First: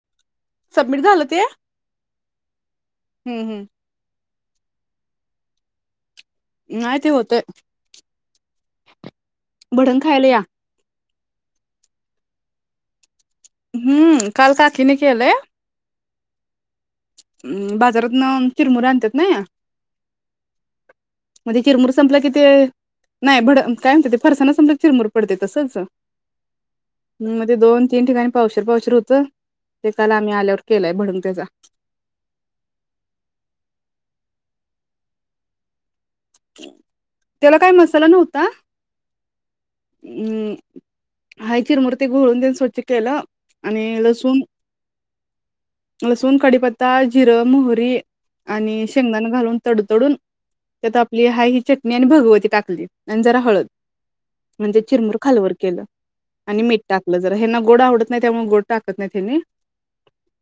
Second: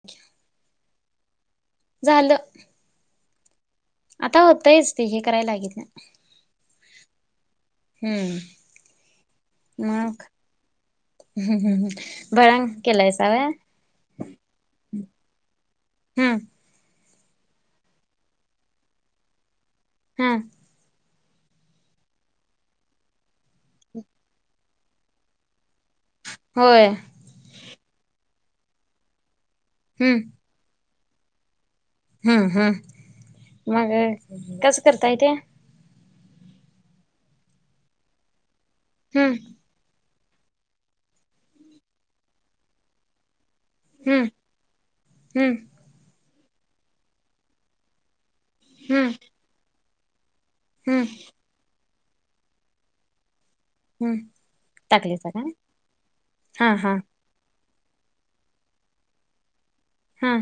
Thank you submit झालते झालं हम्म, हम्म आता होतयच ते हे करायला लागित नाही नाही ते होत हम्म भडंग मग खायला या हम्म हम् भडंग केलायस हम्म काल काकी न केलय हम्म अम बाजारात न चिरमुरे आणतात नाई हा म्हणजे चिरमूर संपलं कि ते नाही भड काय म्हणत ते फरसाना संपलं चिरमूर पडते तसच होय हम् मग ते दोन तीन ठिकाणी पावशर पावशीर होतं ते काला हम्म आम्ही आल्यावर केलंय भडंग त्याचा हम्म, हम्म मग कसं करताय ते त्याला काय मसाला नव्हता हम्म हम्म हाय चिरमुरे घोळून तेन स्वच्छ केलं आणि हम्म लसूण, हम्म लसूण कडीपत्ता जिरं मोहरी आणि हम्म शेंगदाणा घालून तडतडून हम्म च भगवती टाकली जरा हळद हम्म म्हणजे चिरमूर टाकलीसा काय खालवर केलं आणि हा मीठ हा टाकलं जरा हे ना गोडा उडत नाही त्यामुळे गोड टाकत नाही त्यांनी. हा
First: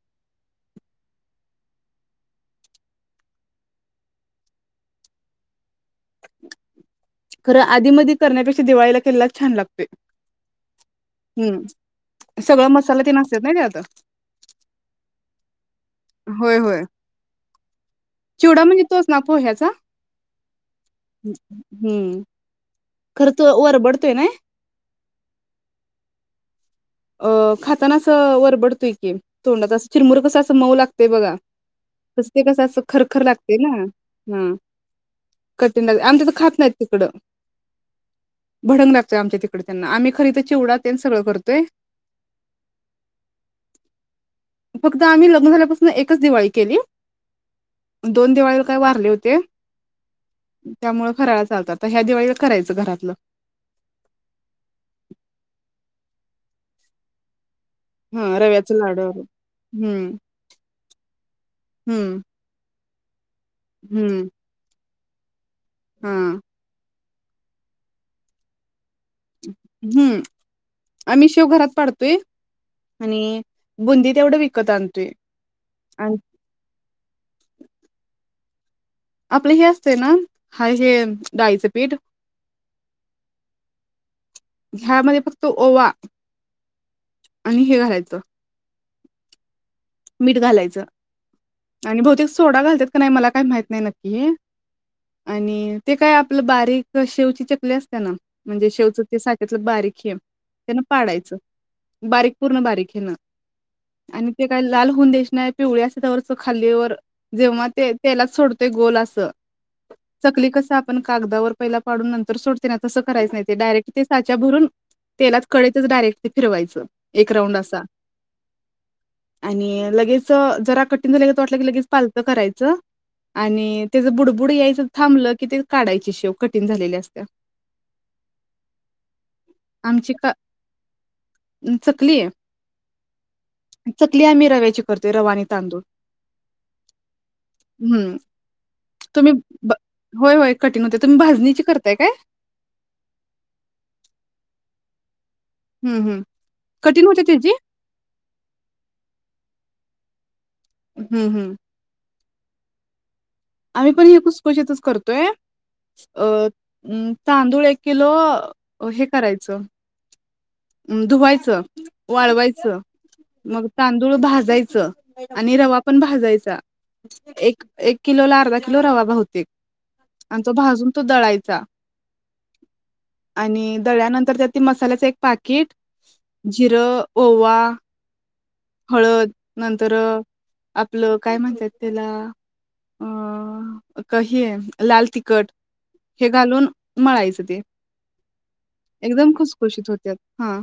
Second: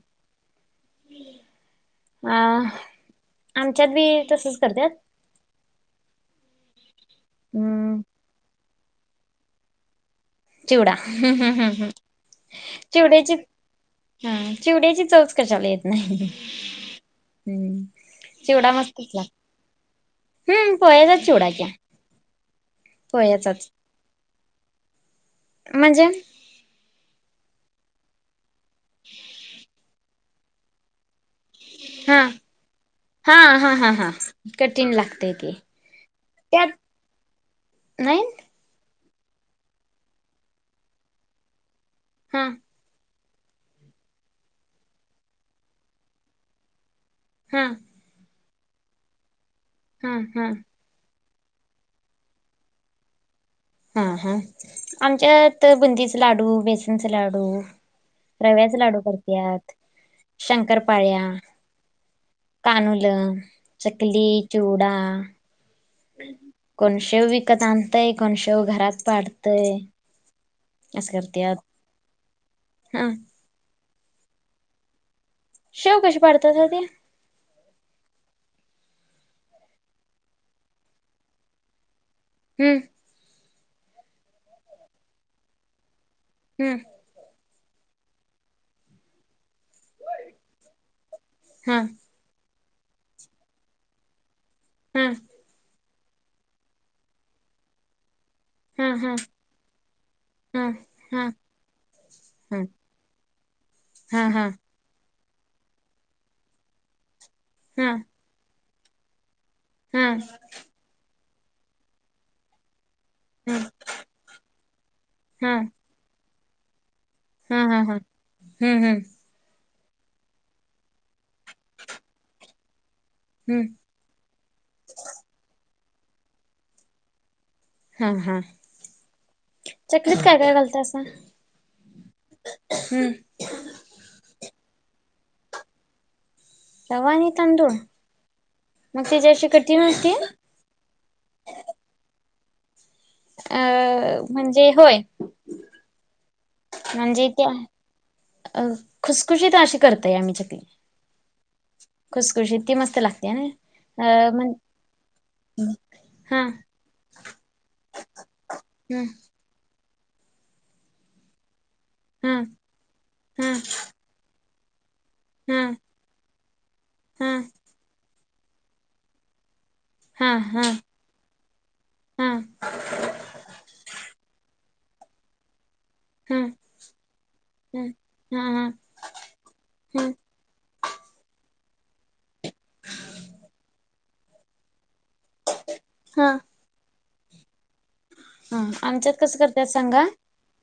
[unintelligible] अ आमच्यात बी तसच करत्यात. खरं आधी हम्म मध करण्यापेक्षा दिवाळीला केलेला छान लागतो. चिवडा हम्म हम्म हम्म हम्म सगळं मसाला तेन चिवड्याची असत्यात ना त्यात हा चिवड्याची चवच कशाला येत नाही. होय होय हम्म चिवडा म्हणजे तोच मस्तच ना लाग पोह्याचा हम्म पोह्याच चिवडा घ्या. हम्म खर्च वर बडतोय ना. म्हणजे अ खाताना असं वरबडतो इ की तोंडाचा अस चिरमुर कसं असं मऊ लागतेय बघा. हा तस ते कसं अस खरखर हा लागते ना हा हा हा ह कठीण लागतय ते कठीण लागते आमच्या तर खात त्यात नाही. तिकड नाही भडंग आमच्या तिकडे त्यांना आम्ही खरी तर चिवडा त्यां सगंळ करतोय. हा. फक्त आम्ही लग्न झाल्यापासून एकच दिवाळी केली. हा दोन दिवाळीला काही वारले होते हा हा त्यामुळे फराळा चालत ह्या दिवाळीला करायचं घरातलं. हा हा आमच्यात बुंदीचे लाडू बेसनचे लाडू हा रव्याचं रव्याचे लाडू करत्यात हम्म शंकरपाळ्या हम्म. कानुलं चकली, हम्म चिवडा हा को शेव विकत आणतय कोण शेव घरात पाडतय. हम्म असं आम्ही शेव करत्यात घरात पाडतोय हा आणि बुंदी तेवढं विकत आणतोय. शेव आणि कशी पाडतात हो ते? आपले हे असते ना हा हे डाळीचे पीठ हम्म. ह्यामध्ये फक्त ओवा हम्म आणि हे घालायचं मीठ घालायचं हा आणि बहुतेक सोडा घालतात का नाही मला काही माहित नाही नक्की हे. हा आणि ते काय आपलं बारीक शेवची चकली असते ना म्हणजे हा शेवचं हा चकली साच्यातल बारीक हेेंब हा त्यांन हा पाडायचं. बारीक पूर्ण बारीक हे ना. हा हा लाल होऊन द्यायची नाही पिवळी असली त्यावरच खाल्लीवर जेव्हा ते हा तेलाच सोडतोय गोल असं हा चकली कस आपण कागदावर पहिला पाडून नंतर सोडते ना तसं करायचं नाही ते हा डायरेक्ट ते साच्या भरून तेलात कळतच डायरेक्ट ते फिरवायचं. एक राऊंड हम्म, असा हम्म हम्म, हम्म, हम्म. आणि लगेच जरा कठीण झालं वाटलं की लगेच पालतं करायचं. हम्म आणि त्याचं बुडबुड यायचं थांबलं की ते काढायचे शेव कठीण झालेल्या असत. हा हा. आमची चकलीत का काय काय घालत असं चकली आहे हम्म चकली आम्ही रव्याची करतोय रवा आणि तांदूळ. रवा आणि तांदूळ. हम्म मग त्याची तुम्ही अशी कठीण होती होय होय कठिण होत तुम्ही भाजणीची करताय काय. अ म्हणजे होय. हम्म हम्म. कठीण होते म्हणजे त्या त्याची अ खुसखुशीत अशी करतय आम्ही चकली. हम्म हम्म खुसखुशीत ती मस्त लागते. ना आम्ही पण ह अ म्हण खुसखुशीत च करतोय. अ हा तांदूळ एक किलो ह हे करायचं धुवायचं हा वाळवायचं हा मग तांदूळ भाजायचं. आणि हा रवा पण भाजायचा हा एक किलो ला अर्धा किलो रवा बहुतेक हा आणि तो हा भाजून तो दळायचा. हा आणि दळ्यानंतर तर त्यातील मसाल्याचं एक पाकीट, हा जिरं, ओवा, ह हा हा हळद नंतर र, ह आपलं काय म्हणतात त्याला अं क हे, आहे लाल तिखट हा हे घालून. मळायचं, ते हा आमच्यात एकदम कसं खुस करतात खुशीत सांगा होत्यात हा.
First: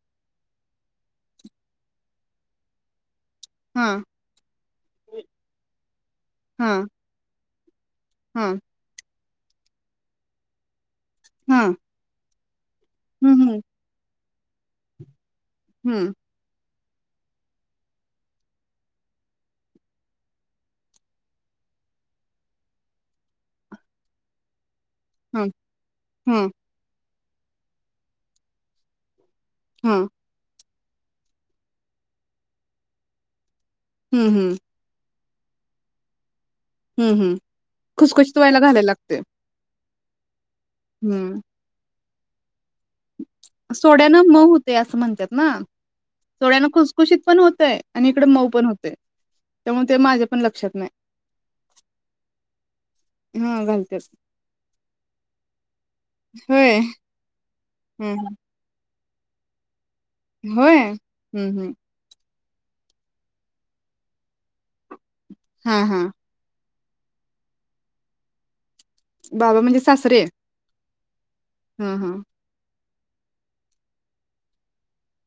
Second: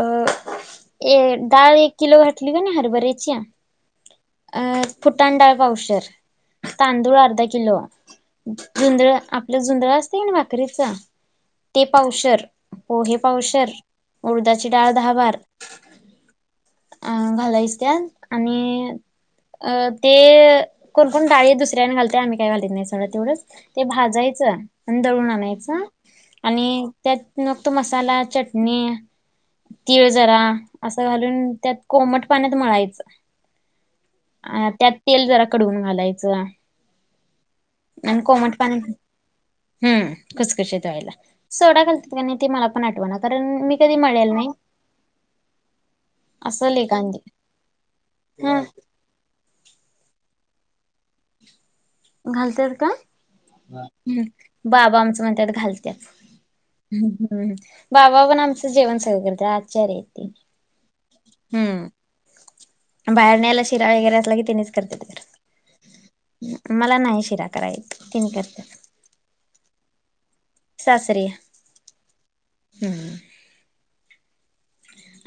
अ ए डाळ एक किलो घातली की नाही हरभऱ्याची. हम. अ फुटांण डाळ पावशेर, हा तांदूळ अर्धा किलो. हा झुंधळ, आपलं झुंधळ असतय कणी भाकरीच हा ते पावशेर. पोहे हम्म हम्म पावशर, उडदाची डाळ दहा बार. हम्म म. अ घालायच त्यात आणि हम्म. अ ते कोण-कोण डाळी दुसऱ्यान घालते. आम्ही काय घालत नाही सगळं तेवढंच ते भाजायचं. आणि दळून हम्म आणायच. हम्म आणि त्यात मग तो मसाला, चटणी. तीळ हम्म जरा असं घालून त्यात कोमट पाण्यात मळायचं. हम्म अ त्यात तेल जरा कडवून घालायचं. हम्म, आणि खुसखुशीत कोमट व्हायला घालायला पाण्यात लागतय. हम्म खुसखुशीत व्हायला सोडा घालतात का नाही ते मला पण आठवना कारण मी कधी सोड्यानं मळलेल मऊ नाही हुतय असं म्हणतात ना. थोड्यांना असं लेकांनी खुसखुशीत पण होतय आणि इकडे मऊ ह पण होतय. त्यामुळे ते माझ्या पण लक्षात नाही. घालत्यात का? हा घालतेच हम् बाबा आमचं म्हणत्यात घालत्यात. होय हूम् बाबा पण आमचं जेवण सगळं करत्यात आचारी हायीत. व्हय? हू हू. बाहेर न्यायला शिरा वगैरे असल की, तेनीच करत्यात घरात. हा हा. मला नाही शिरा कराय येत. तेनी करत्यात. बाबा म्हणजे सासरे? सासरे. हा हा. हुं.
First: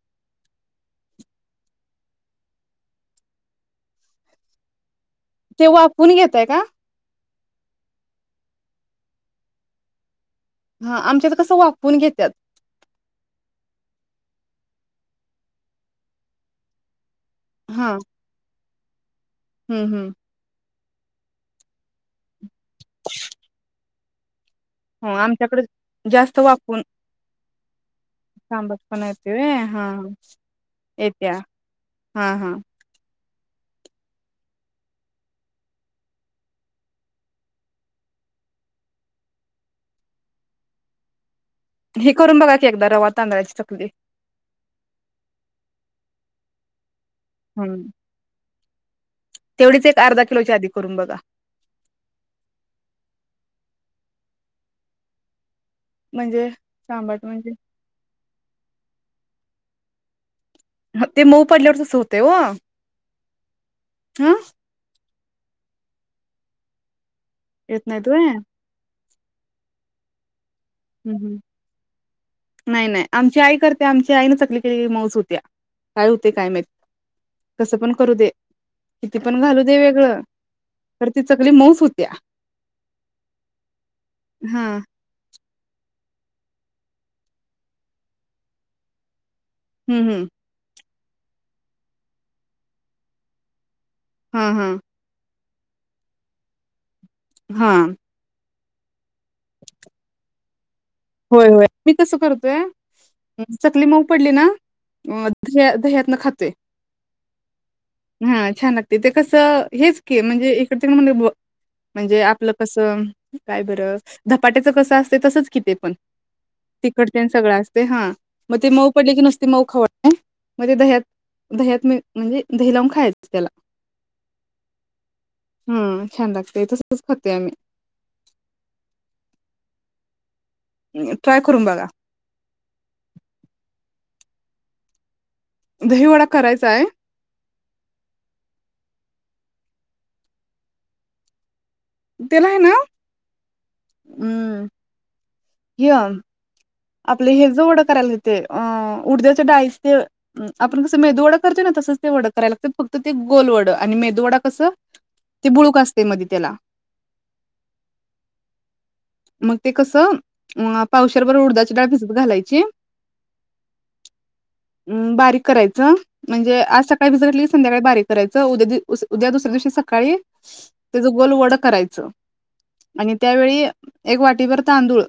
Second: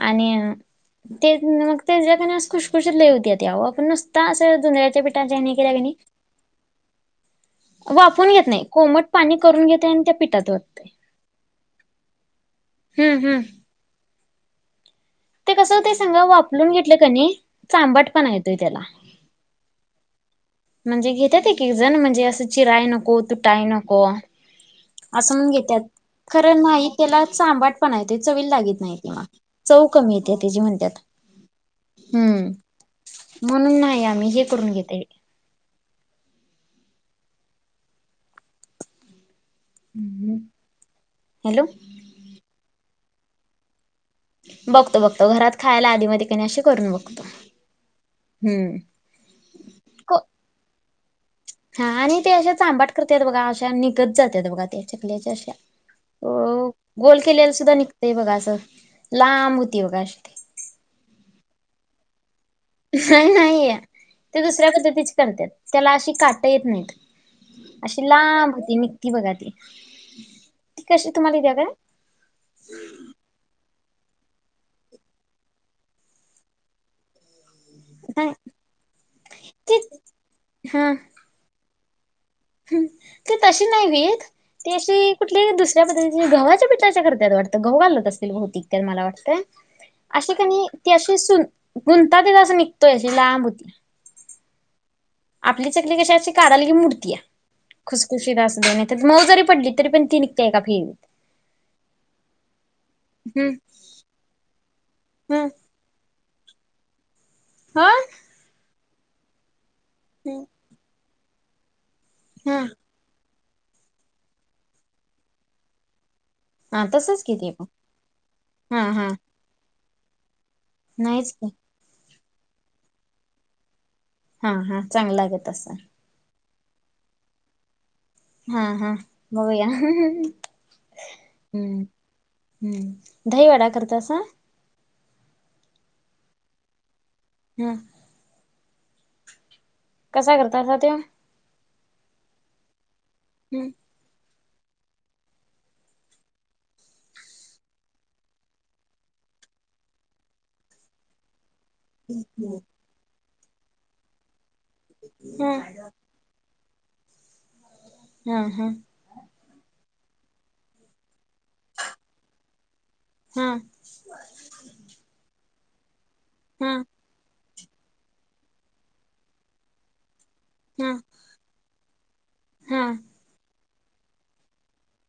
आणि अ. ते मग त्याच्यातल्या खुशखुशीत लय होत्याता ओ, आपण नुसत्या असं जुंधळयाच्या पिठाच्या ते वाफवून घेताय का? वाफवुन घेत नाही. कोमट पाणी करून घेतोय आणि त्या पिठ हा आमच्यात कसं वाफवून घेत्यात. हुं हुं. ते कसं होतय सांगा? वाफलून घेतलं कणी चांबट पणा येतोय त्याला हुं. म्हणजे घेत्यात एक एक जण म्हणजे असं चिराय नको, तुटाय नको हो आसं म्हणून आमच्याकडे घेत्यात, खर नाही तेला चांबट पणा येतोय चव व्हय. कमी येत्या त्याची म्हणत्यात. ऐत्या. हा हम्म हा. म्हणून नाही आम्ही हे करून घेतय - - हम् हम हॅलो. हे करून बघा की एकदा रवा तांदळाची चकली. बघतो बघतो. घरात खायला आधी मधी अशी करून बघतो. हम्म म्. हम्म मम. तेवढीच एक अर्धा किलोच्या आधी करून बघा. हा आणि ते अशे सांबाट करतात बघा अशा निघत जातात बघा ते चकल्याच्या अशा. म्हणजे हो गोल सांबाट म्हणजे केल्याला सुद्धा निघतय बघा असं लांब होती बघा अ. ते मऊ पडल्यावर तच होते व. नाही नाहीय ते दुसऱ्या पद्धतीच करतात त्याला अशी काटता येत नाहीत. येत अशी नाहीत व्हय लांब होती निघती बघा ती. ती कशी हम् तुम्हाला द्या काय नाही नाही आमची आई करते. आमच्या आईन चकले क मऊज होत्या काय होते काय माहिित. कसं पण करू दे नाही किती पण घालू दे ती वेगळं तर ती चकली मऊस होत्या. ह ते तशी नाही वेत हा ते अशी कुठली दुसरी. त्याद्ल घ ग्हाच्या पठाच्या करत वाटत घ गव घाल असतील भौतिक मला वाटतं. हम्म हम्म अशी कणी ती अशी सु गुंताातला असं निघतोय अशी लांब होती. हम हम्. आपली चकली कशीा असची कादालगी मूर्ती आहे हा खुसखुशीला असत. नाही मऊ जरी पड तरी पण ती निघते का फि. होय होय मी कस करतोय हम्म. चकली मऊ पडली ना. अ हम्म द दह्यातन खातोय हा हा छान लागते ते कसं. हेच क म्हणजे इकडे तिकडे म्ह. म्हणजे आपलं हा कसं काय बरं झधपाट्याचं कसं असते तसंच किथे पण. हा तसच तिकडच्या कि ते सगळं पण असते हा मग ते हा मऊ हा पडले की नुसती मऊ खवडते. मध्ये दह्यात नाहीच की दह्यात म म्हणजे दही लावून खायचं त्याला. हा हा चांगलागे तं. ते तसच खात आम्ही. हा हा मघया. हम्म ट्राय करून बघा हम्म दहीवाडा करत अस. दहीवडा करायचा आहे. हम्म. कसा करतता ते. तेला आहे ना. हम्म. हम् य. आपले हे ज ओढं करायला येते अ उडद्याच्या डाळीस ते आपण कसं मेदू डा. करत ना तसच ते वड कराय लागते फत ते गोल वड आणि मेू वडा. कस ते ह बुळूक असते मध्ये त्याला हम्म हम्म. मग ते कसं पावशरवर उडदाची डाळ भिजत घालायची. हमम अं बारीक करायचं म्हणजे आज सकाळी भिसरली संध्याकाळी बारीक करायचं उद्या उद्या दुसऱ्या दिवशी सकाळी. ह त्याच गोल वड करायचं ह आणि त्यावेळी. एक वाटी भर तांदूळ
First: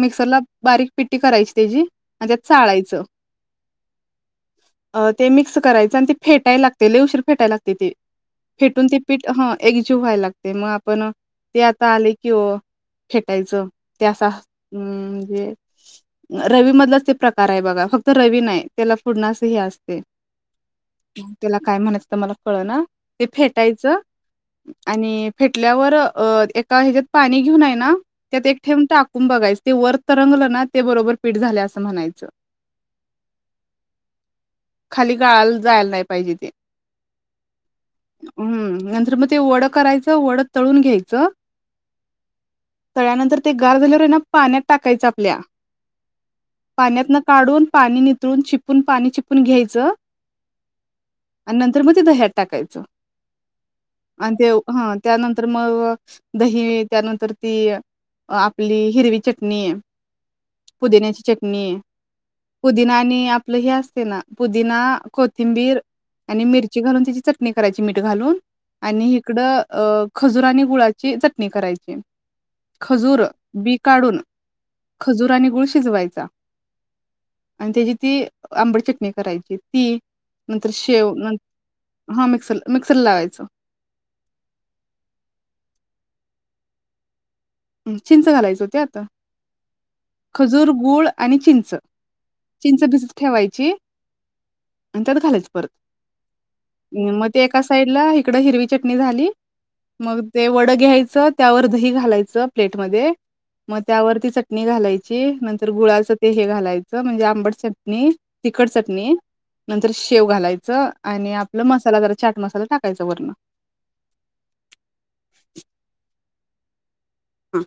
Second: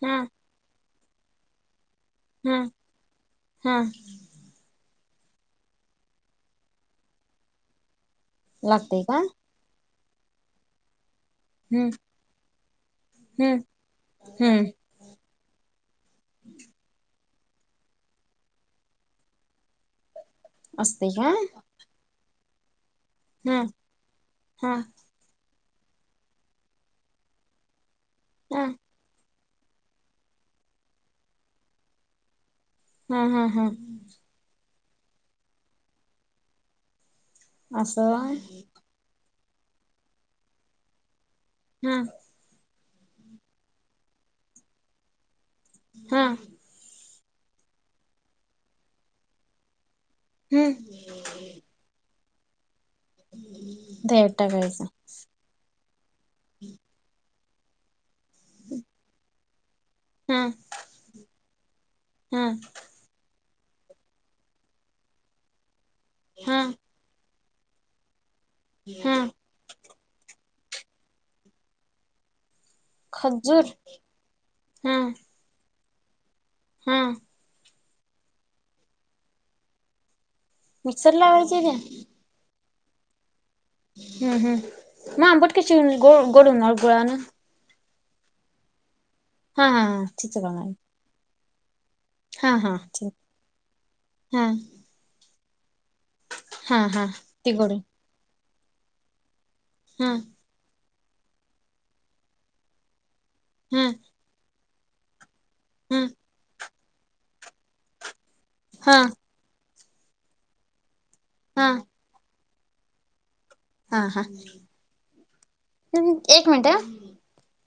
मिक्सरला बारीक पिट्टी करायची त्याची. म्हणजत ह चाळायचं. ह ते मिक्स करायच आणि तेी फेटायला लागते ललेवशीर फेटायला लागते त ते फेटून त लागतय का पीठ वा्हायला लागते मग आपण ते हम्म आता आले कि. ते हम्म फेटायचं ते हम्म असं रवी मधलाच प्रकार हा कराय बघा फक्त रवी नाही त्याला फुडनास ह असते. असतय का त्याला काय म्हणायचं मला कळ ना. ते ह फेटायचं ह आणि फेट टल्यावर अ एका ह्याच्यात पाणी घेऊन आहे ना त्यात एक ह ठेम टाकून बघायचं. ते वर तरंगलं ना ते बरोबर पीठ झाले असं म्हणायचं. हम्म हम् हम खाली गाळाला जायला नाही पाहिजे ते. असं होय.. हम्म नंतर मग ते वड करायचं वडं तळून घ्यायचं. हम तळ्यानंतर ते गार झाल्यावर आहे ना पाण्यात टाकायचं आपल्या हा पाण्यात न, काढून पाणी नितळून, चिपून पाणी चिपून घ्यायचं. हम्म आणि नंतर मग ती दह्यात टाकायचं. दह्यात आणि ते टाकायचं हा त्यानंतर मग दही त्यानंतर ती आपली हिरवी चटणी. हा पुदिन्याची चटणी, हा पुदिना आणि आप हे असते ना पुदीना कोथिंबीर आणि हा मिरची घालून त्याची चटणी. चटणी करायची मीठ घालून आणि हा इकडं अ खजुर आणि गुळाची चटणी करायची. खजूर बी काढून हा खजूर आणि गुळ शिजवायचा. हा.. आणि त्याची ती आंबट चटणी करायची ती नंतर शेव मिक्सर न लावायची का हा मिक्सर, मिक्सर लावायचं. हम्म हम् मग आंबट कशी ग गोड होणारन गुळा ना? चिंच घालायच ओ त्यात. हा हा चिंच घालायचं. आणि चिंच, चिंच भिजत ठेवायची हा आणि त्यात घालायची. ह् हा हा मग ते ती एका गोड साइडला इकड हिरवी चटणी झाली, हा मग ते वड घ्यायचं त्यावर दही घालायचं प्लेटमध्ये. मग हा त्यावरती चटणी घालायची नंतर हा गुळाचं ते हे घालायच, म्हणजे आंबड चटणी, तिखट हा चटणी नंतर शेव घालायच. आणि आपला हा मसाला जरा चाट मसाला टाकायं वर्ण. हा हा.., एक मिनट. हा..